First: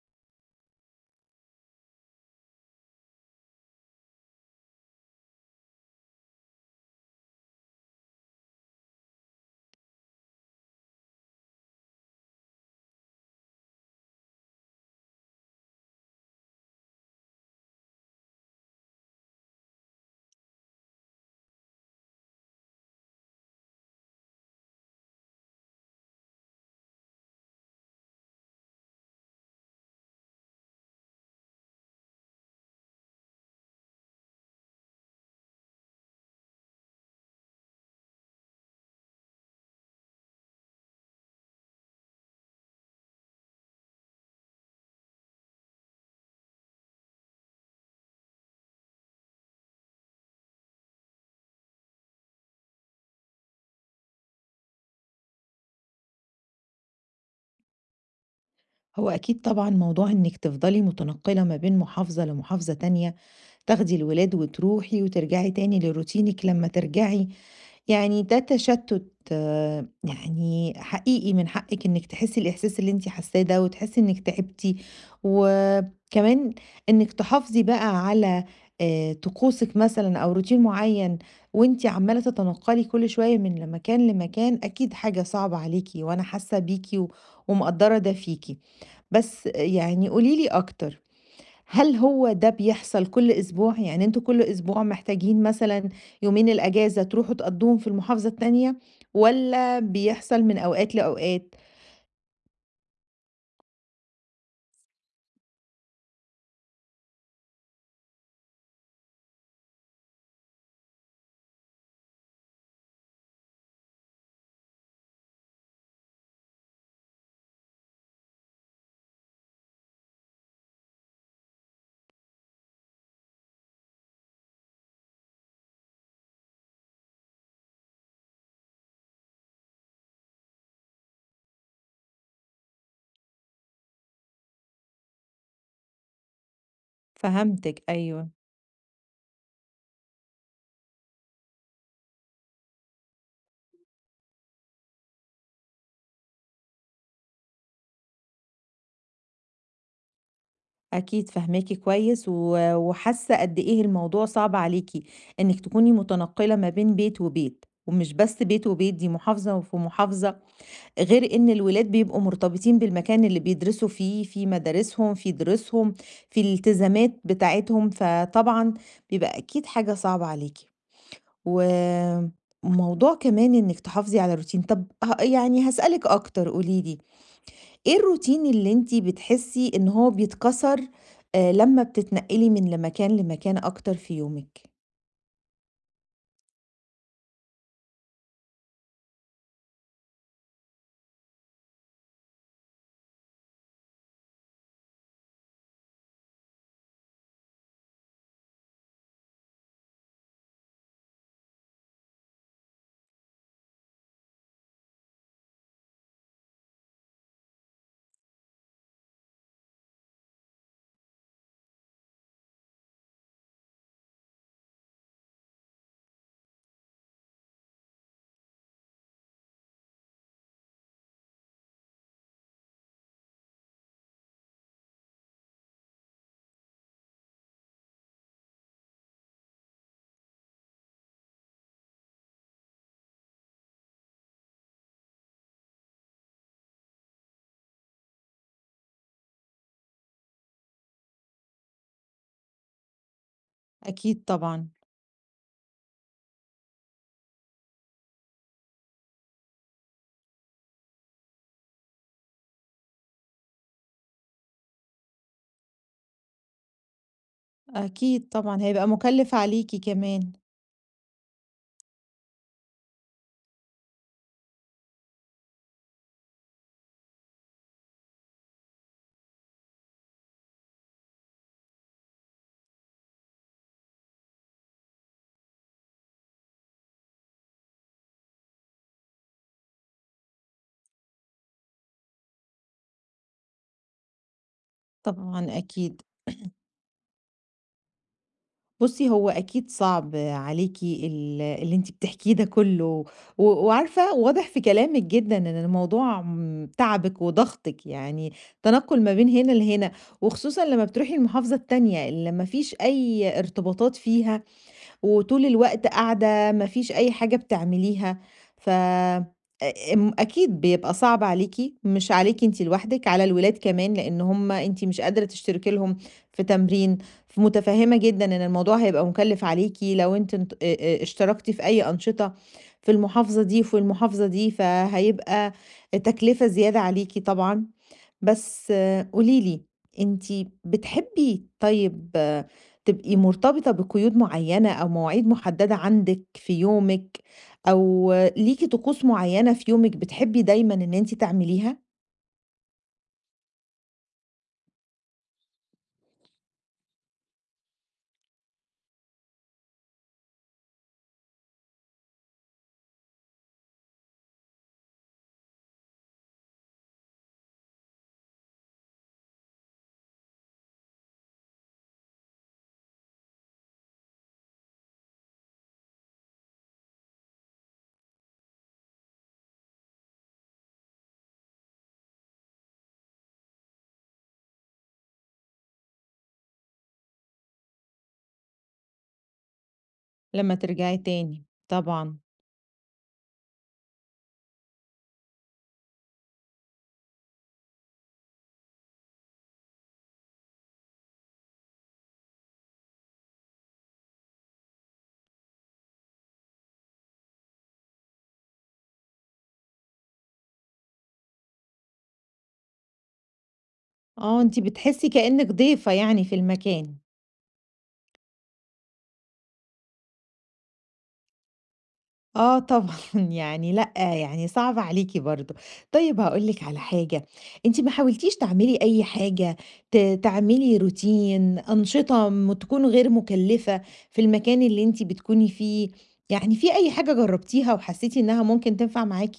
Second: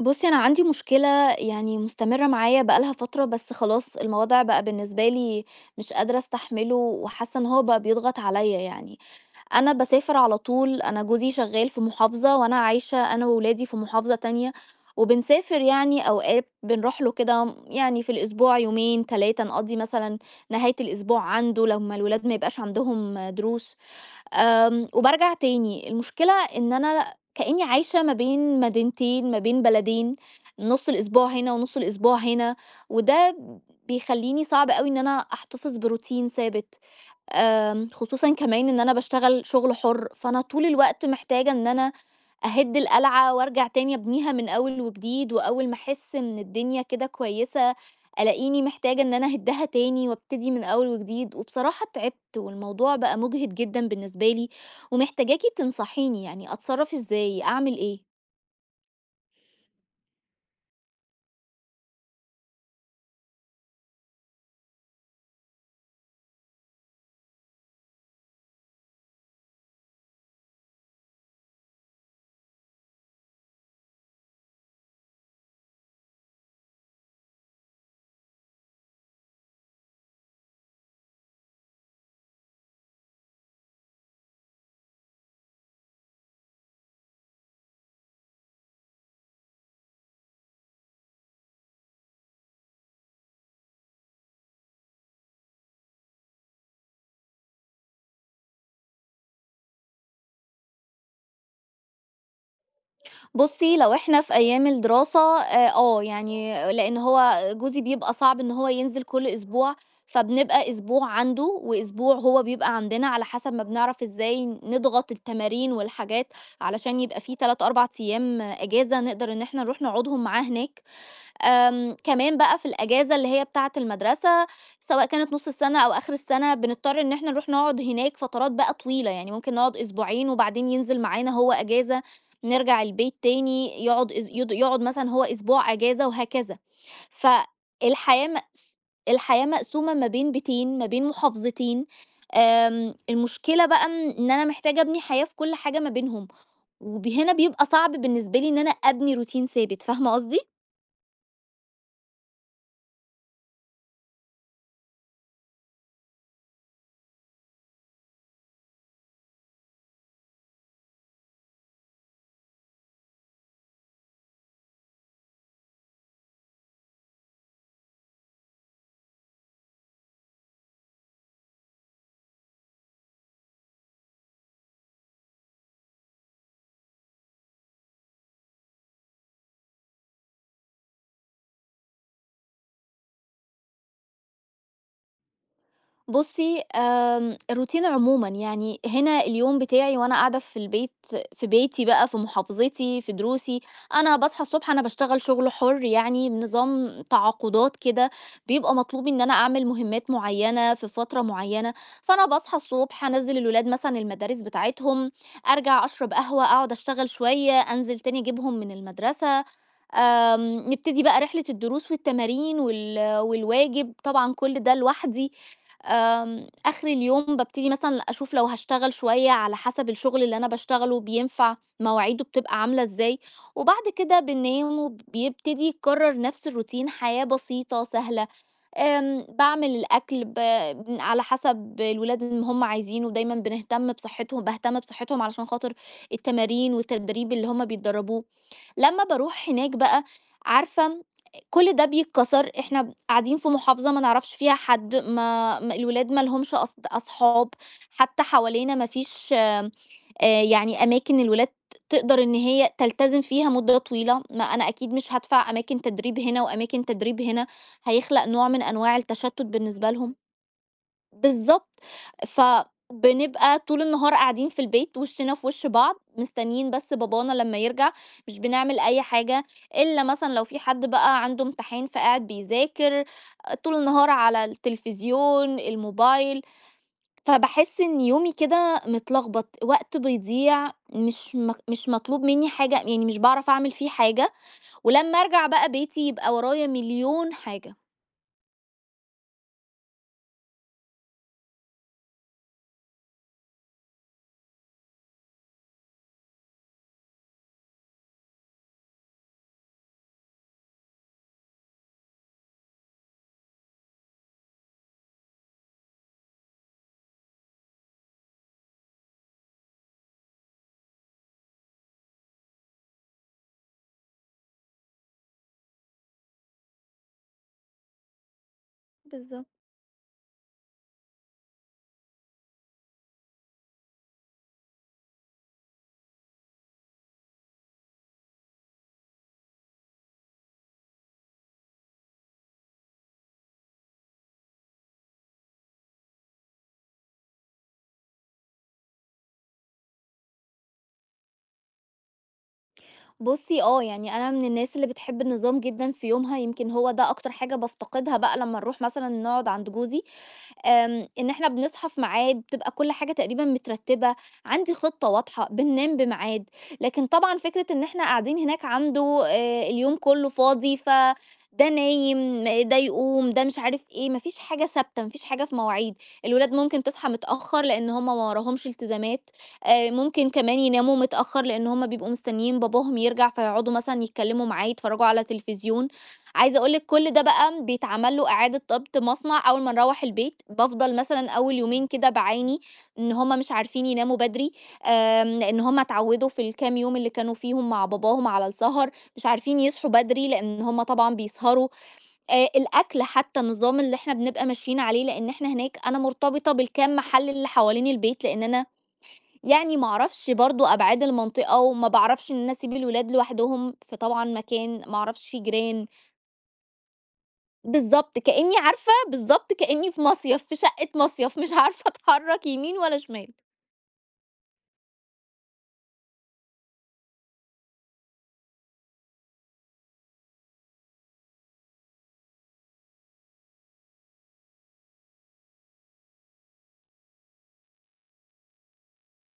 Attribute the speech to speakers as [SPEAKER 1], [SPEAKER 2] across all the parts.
[SPEAKER 1] بُصّي، أنا عندي مشكلة مستمرة معايا بقى لها فترة، بس خلاص الموضوع بقى بالنسبة لي مش قادرة أستحمله، وحاسة إن هو بقى بيضغط عليَّ. أنا باسافر على طول، أنا جوزي شغال في محافظة، وأنا عايشة أنا وولادي في محافظة تانية، وبنسافر يعني أوقات بنروح له كده يعني في الأسبوع يومين، 3 نقضّي مثلًا نهاية الأسبوع عنده لمّا الولاد ما يبقاش عندهم دروس. وبارجع تاني، المشكلة إن أنا كإني عايشة ما بين مدينتين، ما بين بلدين، نُص الأسبوع هنا ونُص الأسبوع هنا، وده بيخلّيني صعب أوي إن أنا أحتفظ بروتين ثابت، خصوصًا كمان إن أنا باشتغل شغل حُر، فأنا طول الوقت محتاجة إن أنا أهِدّ القلعة وأرجع تاني أبنيها من أول وجديد، وأول ما أحس إن الدنيا كده كويسة، ألاقيني محتاجة إن أنا أهِدّها تاني وأبتدي من أول وجديد، وبصراحة تعبت والموضوع بقى مُجهِد جدًا بالنسبة لي، ومحتاجاكِ تنصحيني يعني أتصرّف إزاي، أعمل إيه؟
[SPEAKER 2] هو أكيد طبعًا موضوع إنِّك تفضلي متنقّلة ما بين محافظة لمحافظة تانية، تاخدي الولاد وتروحي وترجعي تاني لروتينِك لمّا ترجعي، يعني ده تشتُّت آه، يعني حقيقي من حقِّك إنِّك تحسّي الإحساس اللي أنتِ حاسّاه ده وتحسّي إنِّك تعبتِ، وكمان إنِّك تحافظي بقى على طقوسِك مثلًا أو روتين معيّن وأنتِ عمّالة تتنقّلي كل شوية من مكان لمكان، أكيد حاجة صعبة عليكِ وأنا حاسّة بيكِ و ومقدّرة ده فيكِ. بس يعني قولي لي أكتر، هل هو ده بيحصل كل أسبوع؟ يعني أنتم كل أسبوع محتاجين مثلًا يومين الأجازة تروحوا تقضّوهم في المحافظة التانية والّا بيحصل من أوقات لأوقات؟
[SPEAKER 1] بُصّي، لو إحنا في أيام الدراسة يعني لإن هو جوزي بيبقى صعب إن هو ينزل كل أسبوع، فبنبقى أسبوع عنده وأسبوع هو بيبقى عندنا، على حسب ما بنعرف إزاي نضغط التمارين والحاجات علشان يبقى في 3، 4 أيام إجازة نقدر إن إحنا نروح نقعدهم معاه هناك. كمان بقى في الأجازة اللي هي بتاعة المدرسة، سواء كانت نُص السنة أو آخر السنة، بنضطر إن إحنا نروح نقعد هناك فترات بقى طويلة، يعني ممكن نقعد أسبوعين وبعدين ينزل معانا هو أجازة، نرجع البيت تاني يقعد أس يد يقعد مثلًا هو أسبوع أجازة وهكذا.
[SPEAKER 2] فهمتِك
[SPEAKER 1] فالحياة
[SPEAKER 2] أيوه،
[SPEAKER 1] مقس الحياة مقسومة ما بين بيتين، ما بين محافظتين، المشكلة بقى إن أنا محتاجة أبني حياة في كل حاجة ما بينهم، هنا بيبقى صعب بالنسبة لي إن أنا أبني روتين ثابت، فاهمة قصدي؟
[SPEAKER 2] أكيد فاهماكِ كويس و وحاسة قد إيه الموضوع صعب عليكِ، إنِّك تكوني متنقّلة ما بين بيت وبيت، ومش بس بيت وبيت، دي محافظة وفي محافظة، غير إن الولاد بيبقوا مرتبطين بالمكان اللي بيدرسوا فيه، في مدارسهم، في دروسهم، في الالتزامات بتاعتهم، فطبعًا بيبقى أكيد حاجة صعبة عليكِ. وموضوع كمان إنِّك تحافظي على روتين، طب ه يعني هاسألِك أكتر قولي لي، إيه الروتين اللي أنتِ بتحسي إن هو بيتكسر لمّا بتتنقلي لمكان لمكان أكتر في يومِك؟
[SPEAKER 1] بُصّي، الروتين عمومًا، يعني هنا اليوم بتاعي وأنا قاعدة في البيت في بيتي بقى، في محافظتي، في دروسي، أنا باصحى الصبح أنا باشتغل شغل حُر يعني بنظام تعاقدات كده، بيبقى مطلوب إن أنا أعمل مهمات معيّنة في فترة معيّنة، فأنا باصحى الصبح أنزّل الولاد مثلًا المدارس بتاعتهم، أرجع أشرب قهوة، أقعد أشتغل شوية، أنزل تاني أجيبهم من المدرسة، نبتدي بقى رحلة الدروس والتمارين والواجب، طبعًا كل ده لوحدي. آخر اليوم بابتدي مثلًا أشوف لو هاشتغل شوية على حسب الشغل اللي أنا باشتغله بينفع، مواعيده بتبقى عاملة إزاي، وبعد كده بننام وبيبتدي يتكرر نفس الروتين حياة بسيطة سهلة، باعمل الأكل على حسب الولاد اللي هُم عايزينه، دايمًا بنهتم بصحتهم باهتم بصحتهم علشان خاطر التمارين والتدريب اللي هُم بيتدربوه. لمّا باروح هناك بقى، عارفة كل ده بيتكسر، إحنا قاعدين في محافظة ما
[SPEAKER 2] أكيد
[SPEAKER 1] نعرفش فيها
[SPEAKER 2] طبعًا،
[SPEAKER 1] حد، ما ما الولاد ما لهمش أصحاب، حتى حوالينا ما فيش يعني أماكن الولاد تقدر إن هي تلتزم فيها مدة طويلة، ما أنا أكيد مش هادفع أماكن تدريب هنا وأماكن تدريب هنا، هيخلق
[SPEAKER 2] أكيد
[SPEAKER 1] نوع من
[SPEAKER 2] طبعًا، هيبقى
[SPEAKER 1] أنواع
[SPEAKER 2] مُكلِّف
[SPEAKER 1] التشتُّت
[SPEAKER 2] عليكِ
[SPEAKER 1] بالنسبة لهم.
[SPEAKER 2] كمان،
[SPEAKER 1] بالضبط. فبنبقى طول النهار قاعدين في البيت وشِّنا في وِش بعض، مستنيين بس بابانا لمّا يرجع، مش بنعمل أي حاجة إلا مثلًا لو في حد بقى عنده امتحان فقاعد بيذاكر، طول النهار على التلفزيون، الموبايل، فباحس إن يومي كده متلخبط، وقت بيضيع مش مطلوب منّي حاجة، يعني مش باعرف أعمل فيه حاجة، ولمّا أرجع
[SPEAKER 2] طبعًا
[SPEAKER 1] بقى بيتي
[SPEAKER 2] أكيد.
[SPEAKER 1] يبقى ورايا مليون حاجة.
[SPEAKER 2] بُصّي، هو أكيد صعب عليكِ اللي أنتِ بتحكيه ده كله، و وعارفة واضح في كلامِك جدًا إن الموضوع تعبِك وضغطِك، يعني تنقُّل ما بين هنا لهنا، وخصوصًا لمّا بتروحي المحافظة التانية اللي ما فيش أي ارتباطات فيها وطول الوقت قاعدة ما فيش أي حاجة بتعمليها ف أكيد بيبقى صعب عليكي، مش عليكي أنت لوحدك، على الولاد كمان، لأن هم أنت مش قادرة تشتركي لهم في تمرين، فمتفهمة جدا إن الموضوع هيبقى مكلف
[SPEAKER 1] بالضبط.
[SPEAKER 2] عليكي لو أنت اشتركتي في أي أنشطة في المحافظة دي وفي المحافظة دي، فهيبقى تكلفة زيادة عليكي طبعا. بس قولي لي، أنتِ بتحبي، طيب آه، تبقي مرتبطة بقيود معينة أو مواعيد محددة عندِك في يومِك، أو ليكِ طقوس معينة في يومِك بتحبي دايمًا إن أنتِ تعمليها؟
[SPEAKER 1] بُصّي آه، يعني أنا من الناس اللي بتحب النظام جدًا في يومها، يمكن هو ده أكتر حاجة بافتقدها بقى لمّا نروح مثلًا نقعد عند جوزي، إن إحنا بنصحى في ميعاد، بتبقى كل حاجة تقريبًا مترتبة، عندي خطة واضحة، بننام بميعاد. لكن طبعًا فكرة إن إحنا قاعدين هناك عنده اليوم كله فاضي، فده نايم، ده يقوم، ده مش عارف إيه، ما فيش حاجة ثابتة، ما فيش حاجة في مواعيد. الولاد ممكن تصحى متأخر لإن هم ما وراهمش التزامات، ممكن كمان يناموا متأخر لإن هم بيبقوا مستنيين باباهم يرجع، فيقعدوا مثلًا يتكلموا معاه، يتفرجوا على تلفزيون. عايزة أقول لِك كل ده بقى بيتعمل له إعادة ضبط مصنع أول ما نروّح البيت،
[SPEAKER 2] لمّا
[SPEAKER 1] بافضل
[SPEAKER 2] ترجعي
[SPEAKER 1] مثلًا
[SPEAKER 2] تاني.
[SPEAKER 1] أول يومين كده
[SPEAKER 2] طبعًا.
[SPEAKER 1] باعاني إن هُم مش عارفين يناموا بدري، لإن هُم اتعودوا في الكام يوم اللي كانوا فيهم مع باباهم على السهر، مش عارفين يصحوا بدري لإن هُم طبعًا بيسهروا، الأكل حتى النظام اللي إحنا بنبقى ماشيين عليه، لإن إحنا هناك أنا مرتبطة بالكام محل اللي حوالين البيت، لإن أنا يعني ما أعرفش برضه أبعاد المنطقة، وما باعرفش إن أنا أسيب الولاد لوحدهم في طبعًا
[SPEAKER 2] آه، أنتِ
[SPEAKER 1] مكان ما
[SPEAKER 2] بتحسي
[SPEAKER 1] أعرفش فيه
[SPEAKER 2] كأنِك
[SPEAKER 1] جيران.
[SPEAKER 2] ضيفة يعني في المكان.
[SPEAKER 1] بالضبط، كإنّي عارفة بالضبط كإنّي في مصيف، في شقة مصيف، مش عارفة أتحرّك
[SPEAKER 2] آه
[SPEAKER 1] يمين
[SPEAKER 2] طبعًا،
[SPEAKER 1] ولا شمال.
[SPEAKER 2] يعني لأ، يعني صعب عليكِ برضه. طيب هاقول لِك على حاجة، أنتِ ما حاولتيش تعملي أي حاجة ت تعملي روتين، أنشطة تكون غير مكلفة في المكان اللي أنتِ بتكوني فيه، يعني في أي حاجة جربتيها وحسيتِ إنها ممكن تنفع معاكِ؟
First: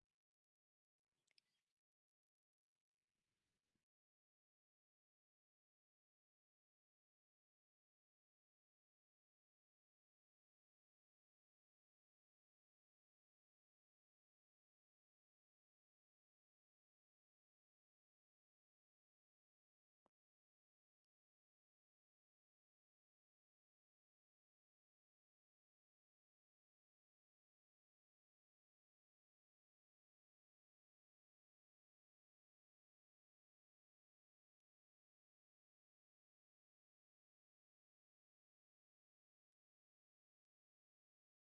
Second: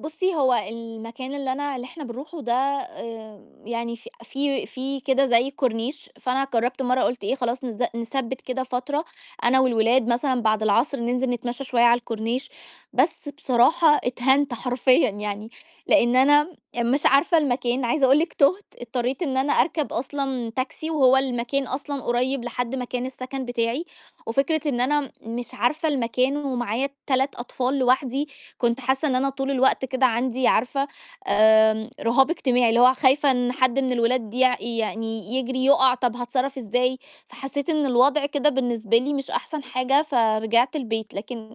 [SPEAKER 1] بُصّي، هو المكان اللي إحنا بنروحه ده يعني ف في في كده زي كورنيش، فأنا جرّبت مرّة قُلت إيه خلاص نثبِّت كده فترة أنا والولاد مثلًا بعد العصر ننزل نتمشى شوية على الكورنيش، بس بصراحة اتهنت حرفيًا يعني، لإن أنا مش عارفة المكان، عايزة أقول لِك تُهت، اضطريت إن أنا أركب أصلًا تاكسي وهو المكان أصلًا قريب لحد مكان السكن بتاعي، وفكرة إن أنا مش عارفة المكان ومعايا 3 أطفال لوحدي، كنت حاسة إن أنا طول الوقت كده عندي عارفة رهاب اجتماعي، اللي هو خايفة إن حد من الولاد يعني يجري يُقع، طب هاتصرّف إزاي؟ فحسيت إن الوضع كده بالنسبة لي مش أحسن حاجة، فرجعت البيت، لكن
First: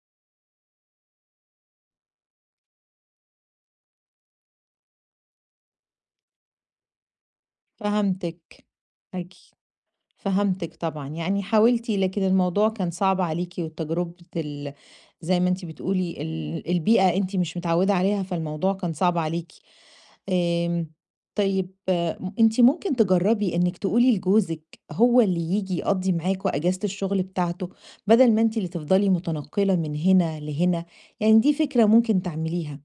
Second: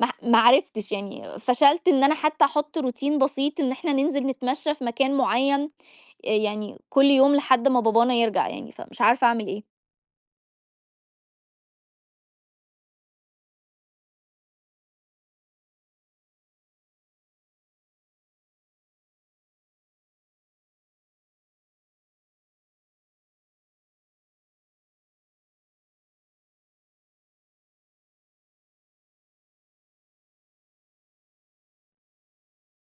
[SPEAKER 1] ما عرفتش يعني فشلت إن أنا حتى أحط روتين بسيط إن إحنا ننزل نتمشى في مكان معيّن، يعني كل يوم لحد ما بابانا يرجع
[SPEAKER 2] فهمتِك.
[SPEAKER 1] يعني، فمش عارفة أعمل
[SPEAKER 2] أكي
[SPEAKER 1] إيه.
[SPEAKER 2] فهمتِك طبعًا، يعني حاولتِ لكن الموضوع كان صعب عليكِ وتجربة زي ما أنتِ بتقولي البيئة أنتِ مش متعودة عليها، فالموضوع كان صعب عليكِ. آمم، طيب أنتِ ممكن تجرّبي إنِّك تقولي لجوزِك هو اللي ييجي يقضّي معاكم أجازة الشغل بتاعته، بدل ما أنتِ اللي تفضلي متنقّلة من هنا لهنا، يعني دي فكرة ممكن تعمليها.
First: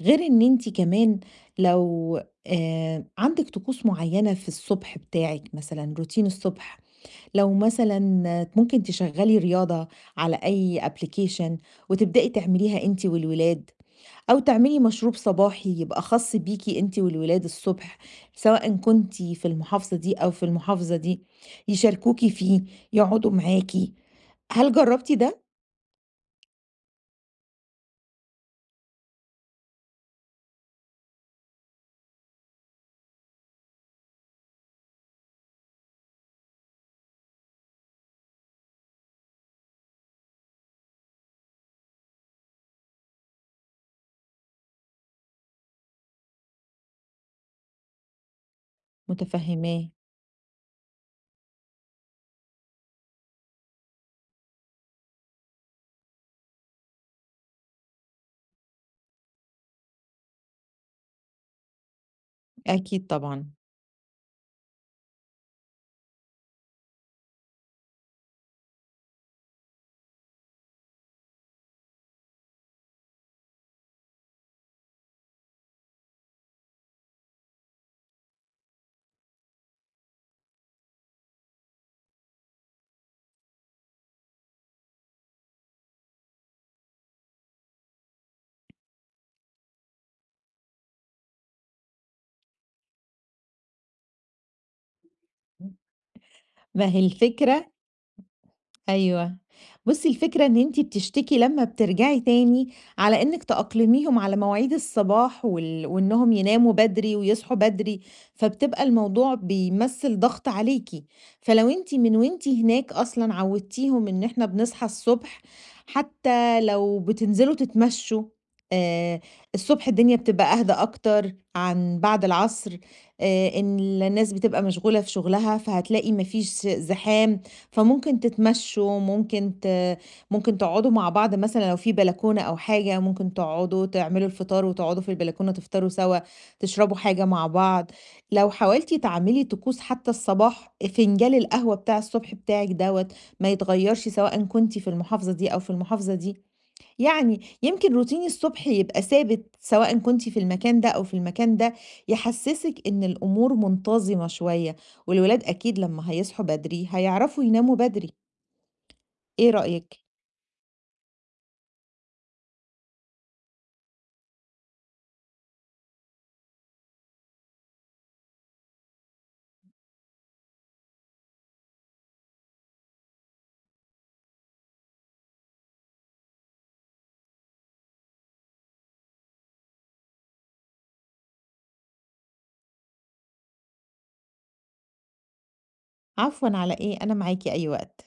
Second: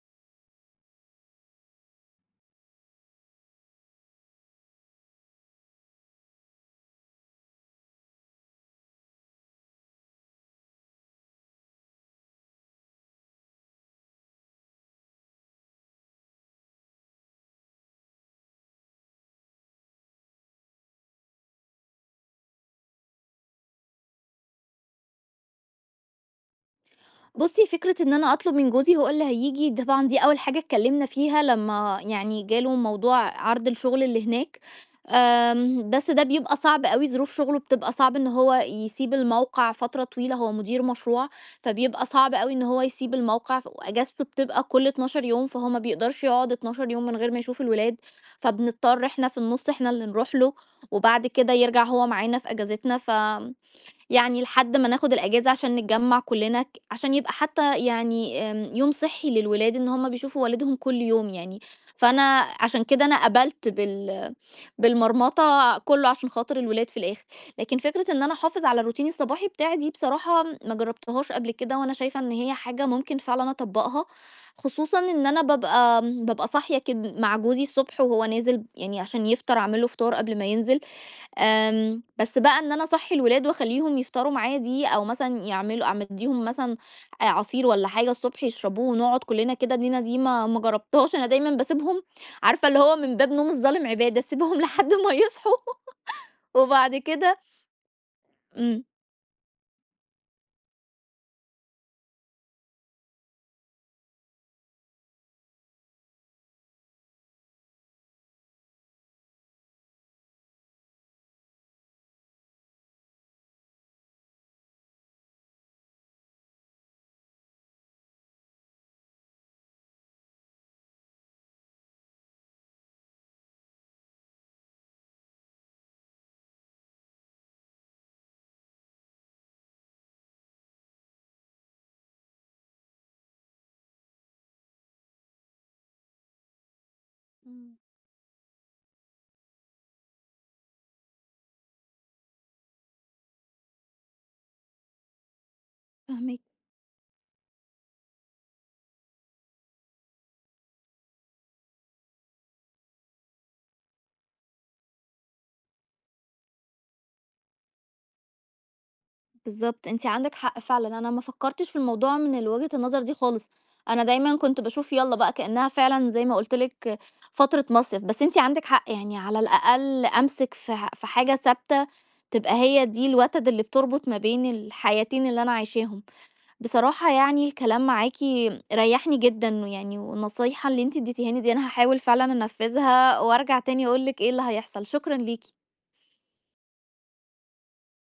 [SPEAKER 2] غير إن أنتِ كمان لو عندِك طقوس معيّنة في الصبح بتاعِك مثلًا، روتين الصبح، لو مثلًا آه، ممكن تشغّلي رياضة على أي application وتبدئي تعمليها أنتِ والولاد. أو تعملي مشروب صباحي يبقى خاص بيكِ أنتِ والولاد الصبح، سواءً كنتِ في المحافظة دي أو في المحافظة دي، يشاركوكِ فيه، يقعدوا معاكِ. هل جرّبتِ ده؟
[SPEAKER 1] بُصّي، فكرة إن أنا أطلب من جوزي هو اللي هييجي، ده طبعًا دي أول حاجة اتكلمنا فيها لمّا يعني جاله موضوع عرض الشغل اللي هناك، بس ده بيبقى صعب أوي، ظروف شغله بتبقى صعب إن هو يسيب الموقع فترة طويلة، هو مدير مشروع، فبيبقى صعب أوي إن هو يسيب الموقع، وأجازته بتبقى كل 12 يوم، فهو ما بيقدرش يقعد 12 يوم من غير ما يشوف الولاد، فبنضطر إحنا في النُص إحنا
[SPEAKER 2] متفهّماه،
[SPEAKER 1] اللي نروح له، وبعد كده يرجع هو معانا في أجازتنا. يعني لحد ما ناخد الأجازة عشان نتجمّع كلّنا عشان يبقى حتى يعني يوم صحّي للولاد إن هُم بيشوفوا والدهم كل يوم يعني، فأنا عشان كده
[SPEAKER 2] أكيد
[SPEAKER 1] أنا
[SPEAKER 2] طبعًا.
[SPEAKER 1] قبلت بالمرمطة كلّه عشان خاطر الولاد في الآخر، لكن فكرة إن أنا أحافظ على الروتين الصباحي بتاعي دي بصراحة ما جرّبتهاش قبل كده، وأنا شايفة إن هي حاجة ممكن فعلًا أطبّقها، خصوصًا إن أنا بابقى صاحية كد مع جوزي الصبح وهو نازل يعني عشان يفطر أعمل له فطار قبل ما ينزل، بس بقى إن أنا أصحّي الولاد وأخلّيهم يفطروا معايا دي، أو مثلًا يعملوا أعم أدّيهم مثلًا عصير والّا حاجة الصبح يشربوه ونقعد كلّنا كده، دي ما ما جرّبتهاش، أنا دايمًا باسيبهم عارفة اللي هو من باب نوم الظالم عبادة، أسيبهم لحد ما يصحوا
[SPEAKER 2] ما
[SPEAKER 1] وبعد
[SPEAKER 2] هي
[SPEAKER 1] كده
[SPEAKER 2] الفكرة،
[SPEAKER 1] إمم،
[SPEAKER 2] أيوه. بُصّي، الفكرة إن أنتِ بتشتكي لمّا بترجعي تاني على إنِّك تأقلميهم على مواعيد الصباح وال وإنّهم يناموا بدري ويصحوا بدري، فبتبقى الموضوع بيمثّل ضغط عليكِ. فلو أنتِ من وأنتِ هناك أصلًا عوّدتيهم إن إحنا بنصحى الصبح، حتّى لو بتنزلوا تتمشّوا آآ الصبح الدنيا بتبقى أهدى أكتر عن بعد العصر، إن الناس بتبقى مشغولة في شغلها، فهتلاقي ما فيش زحام، فممكن تتمشوا، ممكن تقعدوا مع بعض مثلًا لو في بلكونة أو حاجة، ممكن تقعدوا تعملوا الفطار وتقعدوا في البلكونة تفطروا سوا، تشربوا حاجة مع
[SPEAKER 1] إمم.
[SPEAKER 2] بعض. لو حاولتِ تعملي طقوس حتى الصباح، فنجان القهوة بتاع الصبح بتاعِك دوّة ما يتغيّرش سواء كنتِ في المحافظة دي أو في المحافظة
[SPEAKER 1] فاهماكِ.
[SPEAKER 2] دي. يعني يمكن روتيني الصبح يبقى ثابت سواء كنتِ في المكان ده أو في المكان ده، يحسسِك إن الأمور منتظمة شوية، والولاد أكيد لما هيصحوا بدري هيعرفوا يناموا بدري، إيه
[SPEAKER 1] بالضبط،
[SPEAKER 2] رأيك؟
[SPEAKER 1] أنتِ عندِك حق فعلًا، أنا ما فكّرتش في الموضوع من وجهة النظر دي خالص، أنا دايمًا كنت باشوف يالّا بقى كإنها فعلًا زي ما قُلت لِك فترة مصيف، بس أنتِ عندِك حق يعني على الأقل أمسك في حاجة ثابتة تبقى هي دي الوتد اللي بتربط ما بين الحياتين اللي أنا عايشاهم. بصراحة يعني الكلام معاكِ ريّحني جدًا ويعني والنصيحة اللي أنتِ ادّيتيهاني دي أنا هاحاول فعلًا أنفّذها وأرجع تاني أقول لِك إيه اللي هيحصل، شكرًا ليكِ.
[SPEAKER 2] عفوًا على إيه، أنا معاكِ أي وقت.